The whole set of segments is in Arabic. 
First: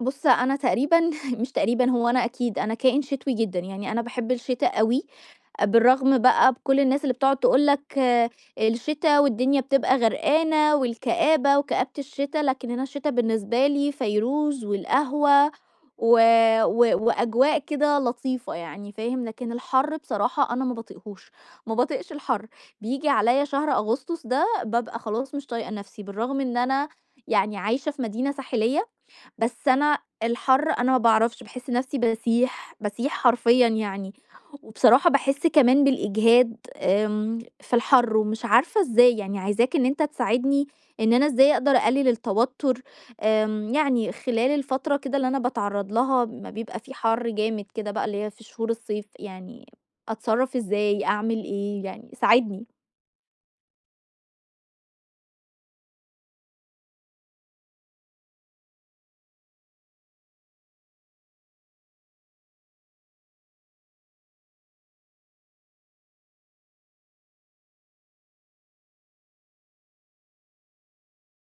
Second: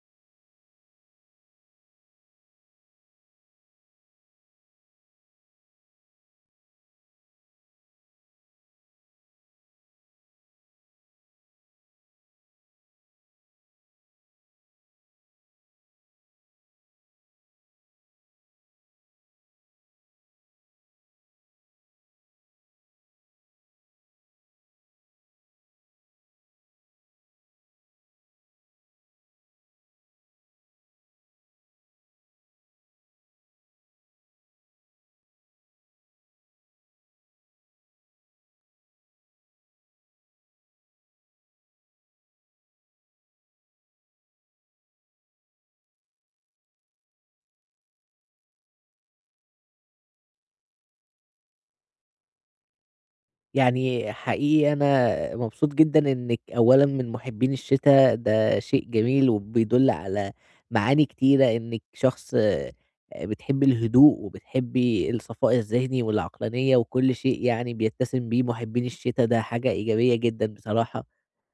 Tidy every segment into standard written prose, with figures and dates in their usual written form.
بُص، أنا تقريبًا مش تقريبًا، هو أنا أكيد، أنا كائن شتوي جدًا، يعني أنا باحب الشتا أوي، بالرغم بقى بكل الناس اللي بتقعد تقول لك الشتا والدنيا بتبقى غرقانة والكآبة وكآبة الشتا، لكن أنا الشتا بالنسبة لي فيروز والقهوة و و وأجواء كده لطيفة يعني فاهم، لكن الحر بصراحة أنا ما باطيقهوش، ما باطيقش الحر، بييجي عليّا شهر أغسطس ده بابقى خلاص مش طايقة نفسي، بالرغم إن أنا يعني عايشة في مدينة ساحلية، بس أنا الحَر أنا ما باعرفش، باحس نَفْسي باسيح، باسيح حرفيًا يعني، وبصراحة باحس كمان بالإجهاد في الحَر ومش عارفة إزاي، يعني عايزاك إن أنت تساعدني إن أنا إزاي أقدر أقلِّل التوتُّر. يعني خلال الفترة كده اللي أنا باتعرّض لها أمّا بيبقى في حَر جامد كده بقى اللي هي في شهور الصيف، يعني أتصرّف إزاي، أعمل إيه، يعني ساعدني؟ يعني حقيقي أنا مبسوط جدًا إنِّك أولًا من محبين الشتا، ده شيء جميل وبيدُل على معاني كتيرة، إنِّك شخص بتحبّي الهدوء وبتحبّي الصفاء الذهني والعقلانية وكل شيء يعني بيتسم بيه محبين الشتا، ده حاجة إيجابية جدًا بصراحة.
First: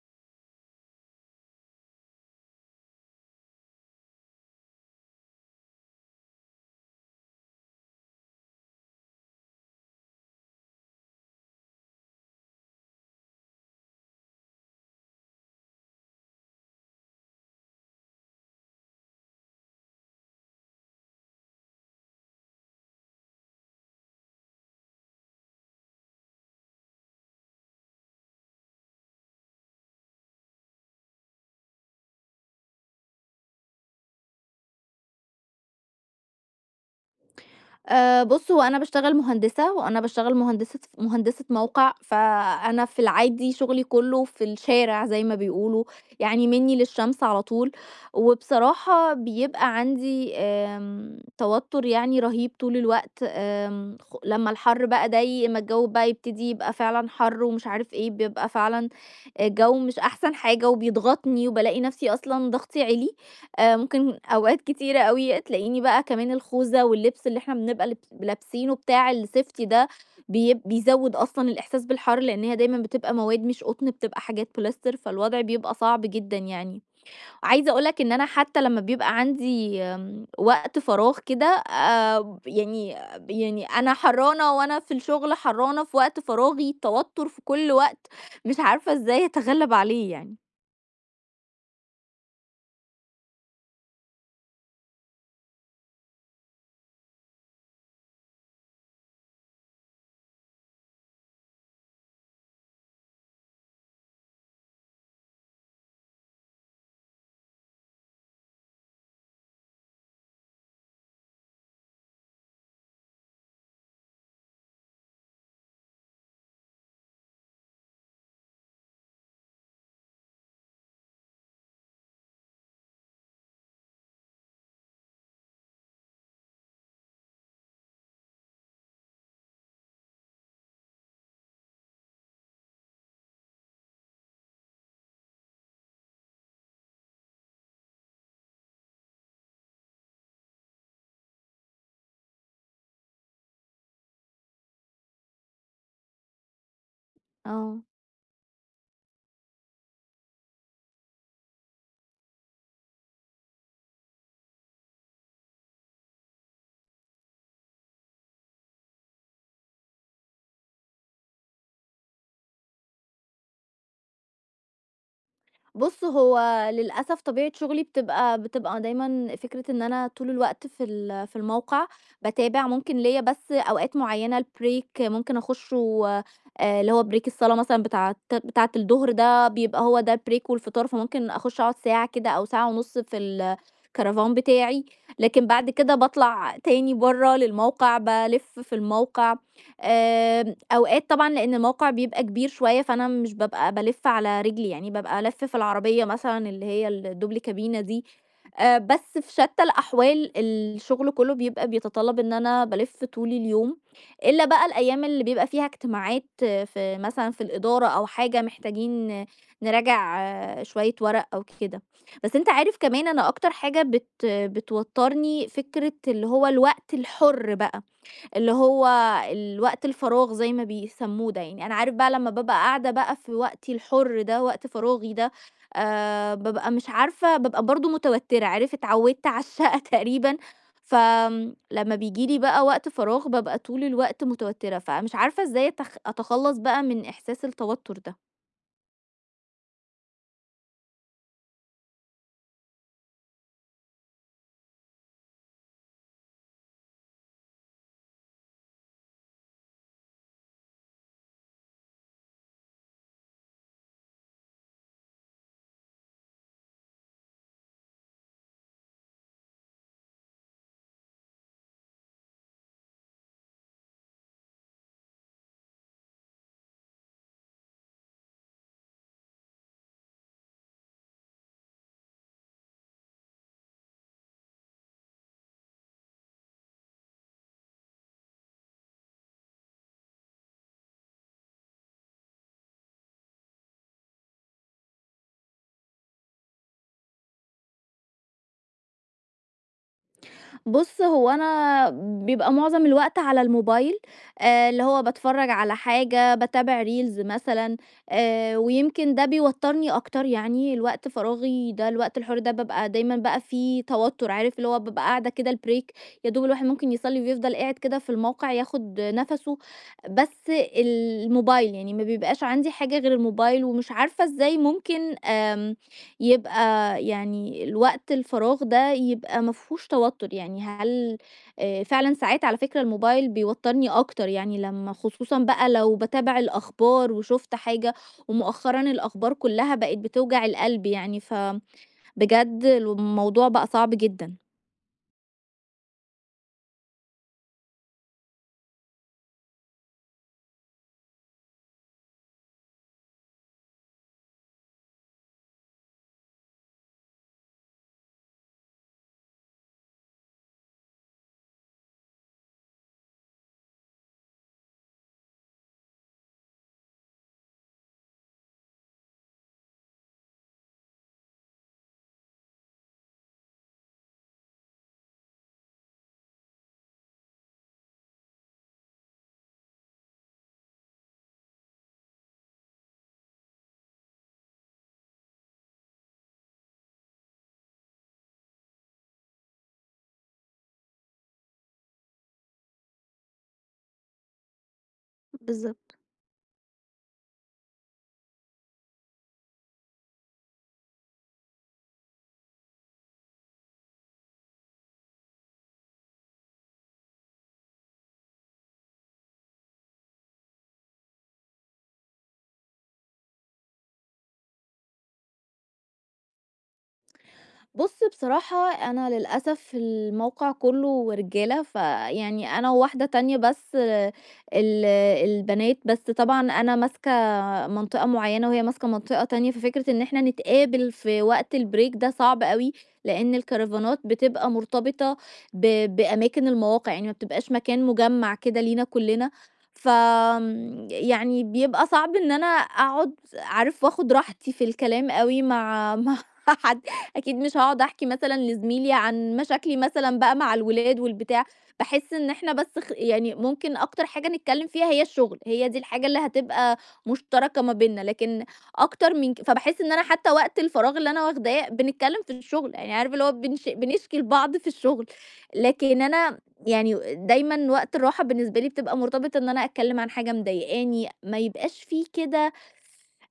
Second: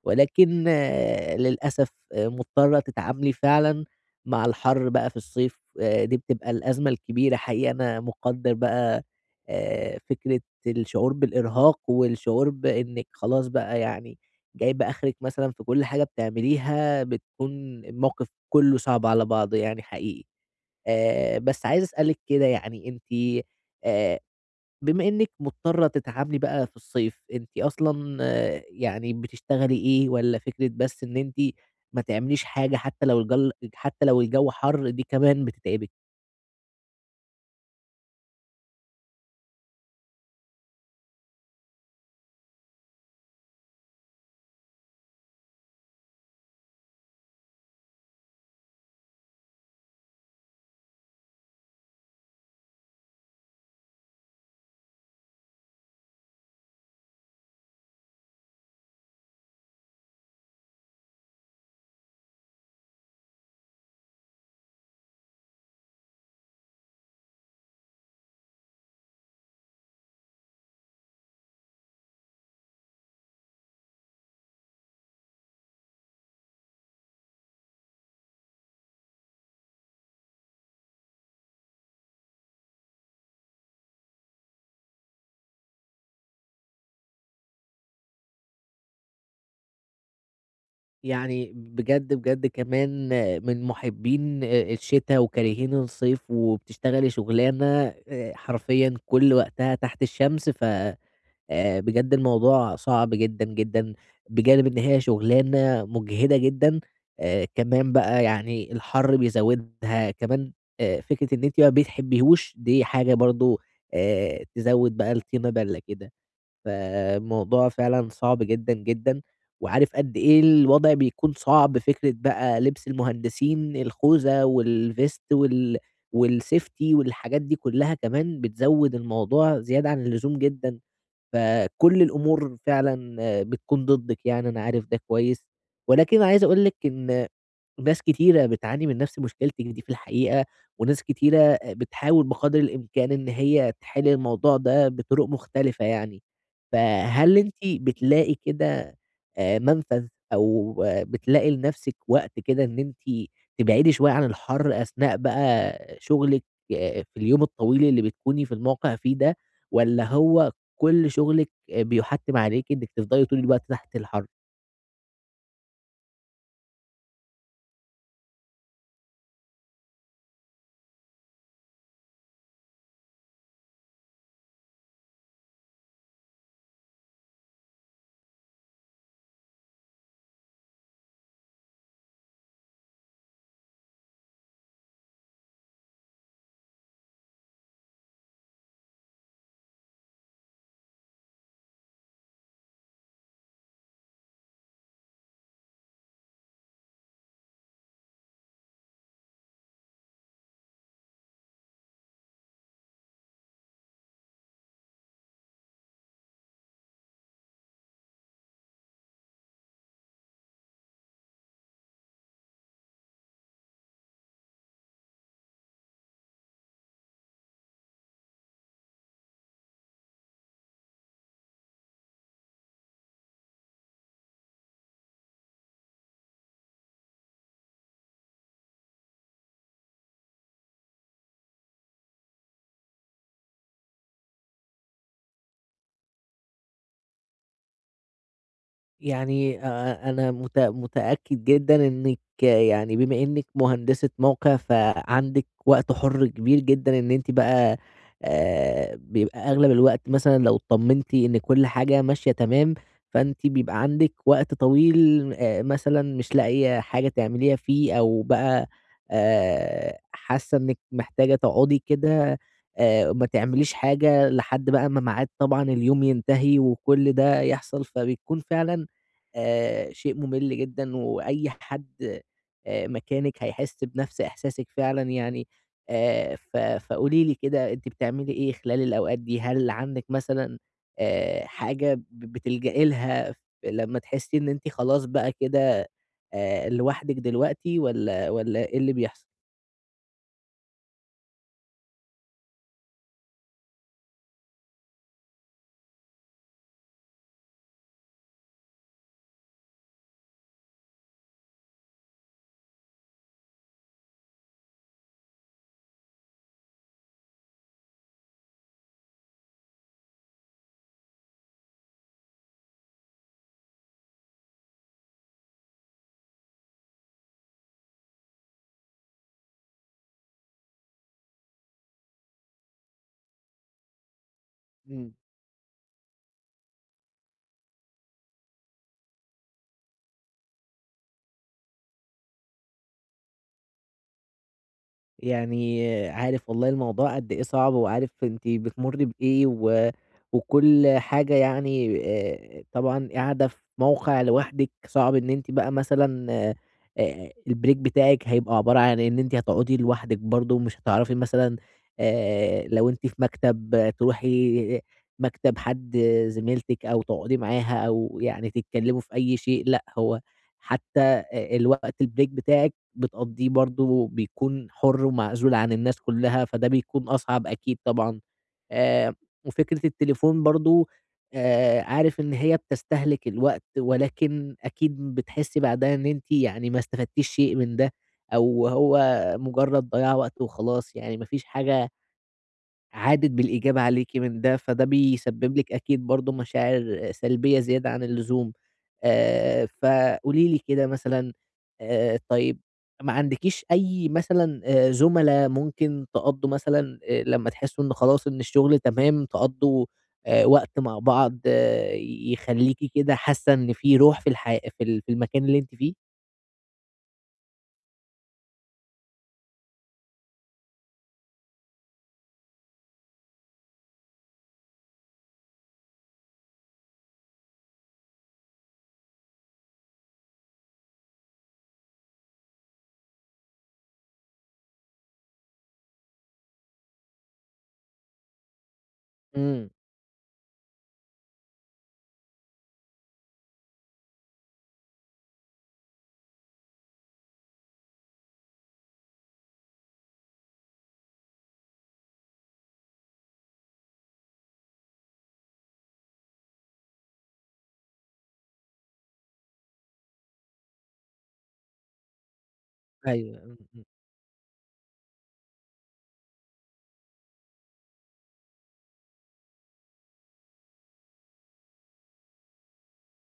ولكن للأسف مضطرة تتعاملي فعلًا مع الحَر بقى في الصيف. دي بتبقى الأزمة الكبيرة، حقيقي أنا مُقدّر بقى فكرة الشعور بالإرهاق والشعور بإنِّك خلاص بقى يعني جايبة آخرِك مثلًا في كل حاجة بتعمليها، بتكون الموقف كُلّه صعب على بعضه يعني حقيقي. بس عايز أسألِك كده، يعني أنتِ آآ بما إنِّك مضطرة تتعاملي بقى في الصيف، أنتِ أصلًا يعني بتشتغلي إيه، والّا فكرة بس إن أنتِ ما تعمليش حاجة حتى لو الجو حَر دي كمان بتتعبِك؟ بُص، هو أنا باشتغل مهندسة، وأنا باشتغل مهندسة موقع، فأنا في العادي شغلي كُلّه في الشارع زي ما بيقولوا، يعني مني للشمس على طول، وبصراحة بيبقى عندي توتُّر يعني رهيب طول الوقت. آمم خ لمّا الحَر بقى ضايق أمّا الجو بقى يبتدي يبقى فعلًا حَر ومش عارف إيه، بيبقى فعلًا الجو مش أحسن حاجة وبيضغطني وبالاقي نَفْسي أصلًا ضغطي عِلي. ممكن أوقات كتيرة أوي تلاقيني بقى كمان الخوذة واللبس اللي إحنا بنبقى لابسينه بتاع الsafety ده بيزوّد أصلًا الإحساس بالحر، لإن هي دايمًا بتبقى مواد مش قطن، بتبقى حاجات بوليستر، فالوضع بيبقى صعب جدًا يعني. عايزة أقول لك إن أنا حتى لمّا بيبقى عندي وقت فراغ كده ب يعني يعني أنا حرّانة وأنا في الشغل، حرّانة في وقت فراغي، توتر في كل وقت، مش عارفة إزاي أتغلّب عليه يعني. يعني بجد، بجد كمان من محبّين الشتا وكارهين الصيف، وبتشتغلي شُغلانة حرفيًا كل وقتها تحت الشمس، ف بجد الموضوع صعب جدًا، جدًا، بجانب إن هي شُغلانة مُجهدة جدًا. كمان بقى يعني الحَر بيزوّدها، كمان فكرة إن أنتِ ما بتحبيهوش دي حاجة برضه تزوّد بقى الطينة بَلّة كده. فالموضوع فعلًا صعب جدًا، جدًا، وعارف قد إيه الوضع بيكون صعب. فكرة بقى لبس المهندسين، الخوذة والvest وال والsafety والحاجات دي كلّها كمان بتزوّد الموضوع زيادة عن اللزوم جدًا، فكل الأمور فعلًا بتكون ضدِّك، يعني أنا عارف ده كويس. ولكن عايز أقول لِك إن ناس كتيرة بتعاني من نفس مشكلتِك دي في الحقيقة، وناس كتيرة بتحاول بقدر الإمكان إن هي تحل الموضوع ده بطرق مختلفة يعني. فهل أنتِ آه. بتلاقي كده منفذ، أو بتلاقي لنفسِك وقت كده إن أنتِ تبعدي شوية عن الحر أثناء بقى شغلِك في اليوم الطويل اللي بتكوني في الموقع فيه ده، والّا هو كل شغلِك بيُحتّم عليكِ إنِّك تفضلي طول الوقت تحت الحر؟ بُص، هو للأسف طبيعة شغلي بتبقى دايمًا فكرة إن أنا طول الوقت في الموقع، باتابع ممكن ليّا بس أوقات معيّنة الbreak ممكن أخشه، اللي هو break الصلاة مثلًا بتاعة الضهر ده بيبقى هو ده الbreak والفطار، فممكن أخش أقعد 1 ساعة كده أو 1 ساعة ونُص في الكرفان بتاعي، لكن بعد كده باطلع تاني برّه للموقع، بالِف في الموقع. أوقات طبعًا لإن الموقع بيبقى كبير شوية، فأنا مش بابقى بالِف على رجلي، يعني بابقى ألَف في العربية مثلًا اللي هي الدُبل كابينة دي. بس في شتى الأحوال الشغل كله بيبقى بيتطلب إن أنا بالِف طول اليوم، إلا بقى الأيام اللي بيبقى فيها اجتماعات آه، في مثلًا في الإدارة أو حاجة محتاجين آه، نراجع آه، شوية ورق أو كده. بس أنت عارف كمان أنا أكتر حاجة بتوترني فكرة اللي هو الوقت الحُر بقى. اللي هو الوقت الفراغ زي ما بيسموه ده، يعني أنا عارف بقى لمّا بابقى قاعدة بقى في وقتي الحُر ده، وقت فراغي ده، بابقى مش عارفة بابقى برضه متوتّرة، عارف اتعوّدت على الشقة تقريبًا، فآمم لمّا بييجي لي بقى وقت فراغ بابقى طول الوقت متوتّرة، فمش عارفة إزاي أتخلّص بقى من إحساس التوتّر ده. يعني أنا متأكد جدًا إنِّك يعني بما إنِّك مهندسة موقع، فعندِك وقت حُر كبير جدًا، إن أنتِ بقى بيبقى أغلب الوقت مثلًا لو اطمنتِ إن كل حاجة ماشية تمام، فأنتِ بيبقى عندِك وقت طويل مثلًا مش لاقية حاجة تعمليها فيه، أو بقى حاسة إنِّك محتاجة تقعدي كده ما تعمليش حاجة لحد بقى ما ميعاد طبعًا اليوم ينتهي وكل ده يحصل، فبيكون فعلًا شيء مُمِل جدًا، وأي حد مكانِك هيحس بنفس إحساسِك فعلًا يعني. ف فقولي لي كده، أنتِ بتعملي إيه خلال الأوقات دي؟ هل عندِك مثلًا حاجة بتلجئي لها لمّا تحسي إن أنتِ خلاص بقى كده لوحدِك دلوقتي، والّا إيه اللي بيحصل؟ بُص، هو أنا بيبقى معظم الوقت على الموبايل، اللي هو باتفرّج على حاجة، باتابع reels مثلًا، ويمكن ده بيوتّرني أكتر، يعني الوقت فراغي ده الوقت الحُر ده بابقى دايمًا بقى فيه توتُّر، عارف اللي هو بابقى قاعدة كده الbreak يا دوب الواحد ممكن يصلّي ويفضل قاعد كده في الموقع ياخُد نَفَسه، بس الموبايل، يعني ما بيبقاش عندي حاجة غير الموبايل ومش عارفة إزاي ممكن يبقى يعني الوقت الفراغ ده يبقى ما فيهوش توتر، يعني هل فعلًا ساعات على فكرة الموبايل بيوترني أكتر، يعني لمّا إمم. خصوصًا بقى لو باتابع الأخبار وشُفت حاجة ومؤخرًا الأخبار كلّها بقت بتوجع القلب يعني، فبجد الموضوع بقى صعب جدًا. يعني عارف والله الموضوع قد إيه صعب، وعارف أنتِ بتمُرّي بإيه و وكل حاجة، يعني طبعًا قاعدة في موقع لوحدِك، صعب إن أنتِ بقى مثلًا الbreak بتاعِك هيبقى عبارة عن إن أنتِ هتقعدي لوحدِك برضه، مش هتعرفي مثلًا لو أنتِ في مكتب تروحي مكتب حد، زميلتِك أو تقعدي معاها أو يعني تتكلّموا في أي شيء. لأ، هو حتى الوقت الbreak بتاعِك بتقضّيه برضه بيكون حُر ومعزول عن الناس كلّها، فده بيكون أصعب أكيد طبعًا. آآ وفكرة التليفون برضه، عارف إن هي بتستهلك الوقت، ولكن أكيد بتحسّي بعدها إن أنتِ يعني ما استفدتيش شيء من ده، أو هو مجرّد ضياع وقت وخلاص، يعني ما فيش حاجة عادت بالإيجاب عليكِ من ده، فده بيسبب لِك بالضبط. أكيد برضه مشاعر سلبية زيادة عن اللزوم. فقولي لي كده مثلًا، طيب، ما عندكيش أي مثلًا زملا ممكن تقضّوا مثلًا، لمّا تحسّوا إن خلاص إن الشغل تمام، تقضّوا وقت مع بعض يخلّيكِ كده حاسة إن في روح في الح في ال في المكان اللي أنتِ فيه؟ بُص بصراحة أنا للأسف الموقع كلّه رجالة، فيعني أنا وواحدة تانية بس ال البنات، بس طبعًا أنا ماسكة منطقة معيّنة وهي ماسكة منطقة تانية، ففكرة إن إحنا نتقابل في وقت الbreak ده صعب أوي، لإن الكرفانات بتبقى مرتبطة بأماكن المواقع، يعني ما بتبقاش مكان مجمّع كده لينا كلّنا. إمم، ف آمم، يعني بيبقى صعب إن أنا أقعد عارف، وآخد راحتي في الكلام أوي مع حد، أكيد مش هاقعد أحكي مثلًا لزميلي عن مشاكلي مثلًا بقى مع الولاد والبتاع، باحس إن إحنا بس يعني ممكن أكتر حاجة نتكلم فيها هي الشغل، هي دي الحاجة اللي هتبقى مشتركة ما بيننا، لكن أكتر من ك فباحس إن أنا حتى وقت الفراغ اللي أنا واخداه بنتكلم في الشغل، يعني عارف اللي هو أيوه، إمم، إمم، بنشكي لبعض في الشغل، لكن أنا يعني دايمًا وقت الراحة بالنسبة لي بتبقى مرتبطة إن أنا أتكلم عن حاجة مضايقاني، ما يبقاش في كده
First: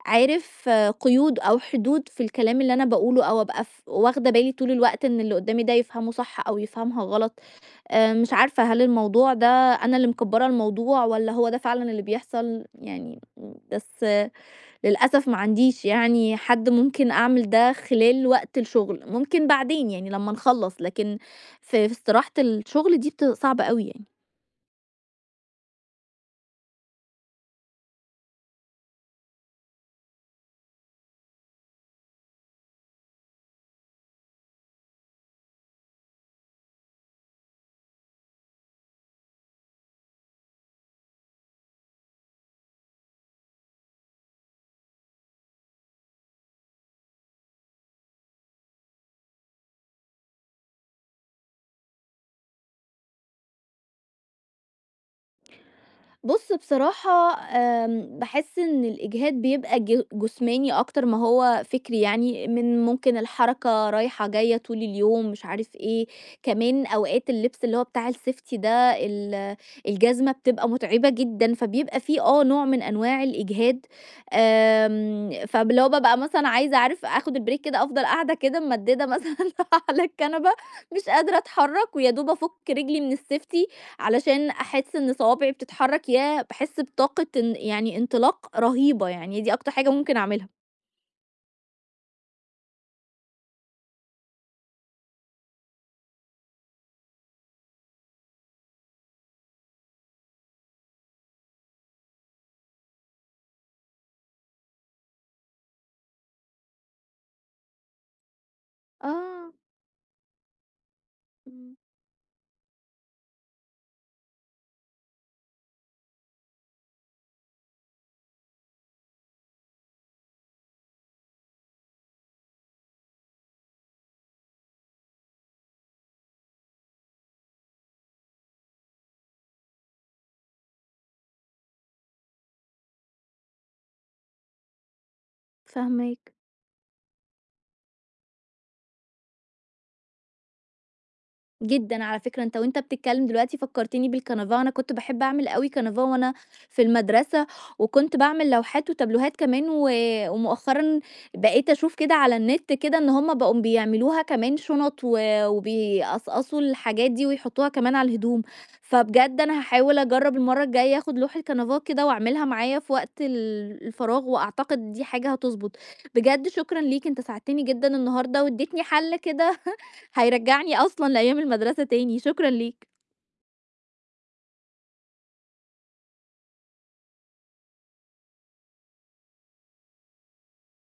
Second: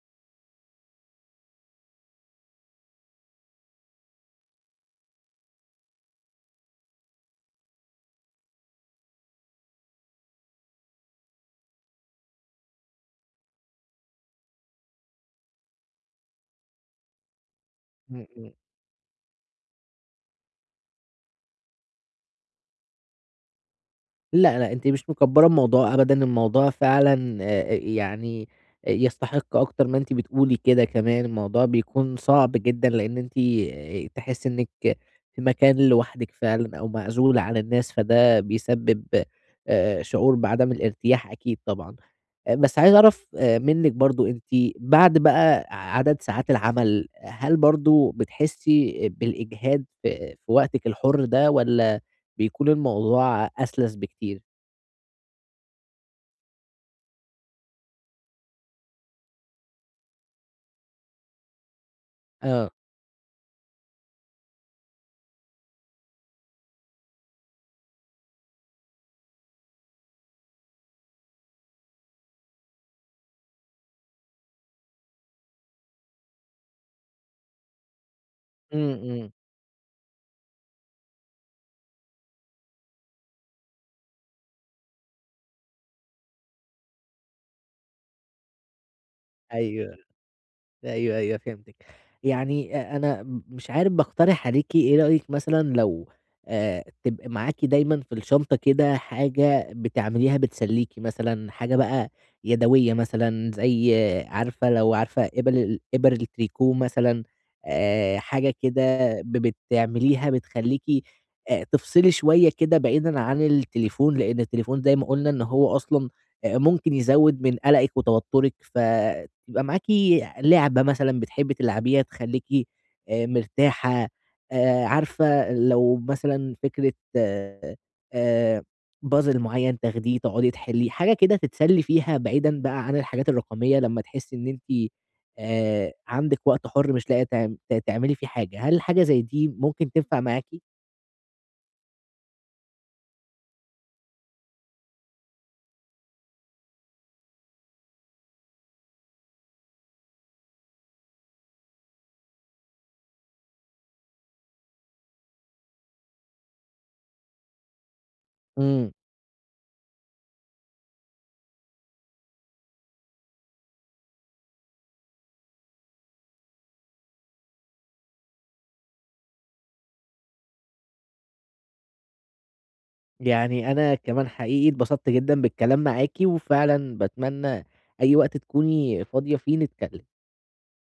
عارف آه، قيود أو حدود في الكلام اللي أنا باقوله أو أبقى واخدة بالي طول الوقت إن اللي قدّامي ده يفهمه صح أو يفهمها غلط. مش عارفة هل الموضوع ده أنا اللي مكبّرة الموضوع والّا هو ده فعلًا اللي بيحصل؟ يعني بس آه، للأسف ما عنديش يعني حد ممكن أعمل ده خلال إمم، إمم. وقت الشغل، ممكن بعدين يعني لمّا نخلّص، لكن في استراحة الشغل دي صعبة أوي يعني. لأ، لأ، أنتِ مش مكبّرة الموضوع أبدًا، الموضوع فعلًا يعني يستحق أكتر ما أنتِ بتقولي كده كمان، الموضوع بيكون صعب جدًا، لإن أنتِ تحسّي إنِّك في مكان لوحدِك فعلًا أو معزولة عن الناس، فده بيسبب شعور بعدم الارتياح أكيد طبعًا. بس عايز أعرف منِّك برضه أنتِ بعد بقى عدد ساعات العمل، هل برضه بتحسّي بالإجهاد في وقتِك الحُر ده، والّا بيكون الموضوع أسلس بكتير؟ بُص بصراحة باحس إن الإجهاد بيبقى جسماني أكتر ما هو فكري يعني، آه. من ممكن الحركة رايحة جاية طول اليوم مش عارف إيه، كمان أوقات اللبس اللي هو بتاع الsafety ده الجزمة بتبقى متعبة جدًا، فبيبقى في آه نوع من أنواع الإجهاد. آمم، فب اللي هو بابقى مثلًا عايزة عارف آخد الbreak كده أفضل قاعدة كده إمم، ممددة إمم. مثلًا على الكنبة، مش قادرة أتحرك ويا دوب أفُك رجلي من الsafety علشان أحس إن صوابعي بتتحرك، يا باحس بطاقة إن يعني انطلاق رهيبة، يعني دي أكتر حاجة أيوه. ممكن أعملها. أيوه، أيوه فهمتِك. يعني أنا مش عارف باقترح عليكِ إيه. رأيِك مثلًا لو تبقى معاكِ دايمًا في الشنطة كده حاجة بتعمليها بتسليكِ مثلًا، حاجة بقى يدوية مثلًا زي عارفة لو عارفة إبل ال إبر التريكو مثلًا، حاجة كده آه، بتعمليها بتخلّيكِ إمم، تفصلي شوية كده بعيدًا عن التليفون، لإن التليفون زي ما قُلنا إن هو أصلًا ممكن يزوّد من قلقِك وتوتُّرِك، ف يبقى معاكِ لعبة مثلًا بتحبّي تلعبيها تخلّيكِ مرتاحة. عارفة لو مثلًا فكرة puzzle معيّن تاخديه تقعدي تحلّيه، حاجة كده تتسلّي فيها بعيدًا بقى عن الحاجات الرقمية لمّا تحسّي إن أنتِ فاهماك. عندِك وقت حُر مش لاقية تعملي فيه حاجة، هل حاجة زي دي ممكن تنفع معاكِ؟ جدًا على فكرة، أنت وأنت بتتكلم دلوقتي فكّرتني بالكنفة، أنا كنت باحب أعمل أوي كنفة وأنا في المدرسة، وكنت باعمل لوحات وتابلوهات كمان و ومؤخرًا بقيت أشوف كده على النت كده إن هم بقوا بيعملوها كمان شُنَط و وبيقصقصوا الحاجات دي ويحطوها كمان على الهدوم، إمم. فبجد أنا هاحاول أجرّب المرّة الجاية آخُد لوحة كنفة كده وأعملها معايا في وقت الفراغ وأعتقد دي حاجة هتضبط. بجد شكرًا ليك، أنت ساعدتني جدًا النهارده وادّيتني حَل كده هيرجّعني أصلًا لأيام المدرسة تاني، شكرًا ليك. يعني أنا كمان حقيقي اتبسطت جدًا بالكلام معاكِ، وفعلًا باتمنى أي وقت تكوني فاضية فيه نتكلم.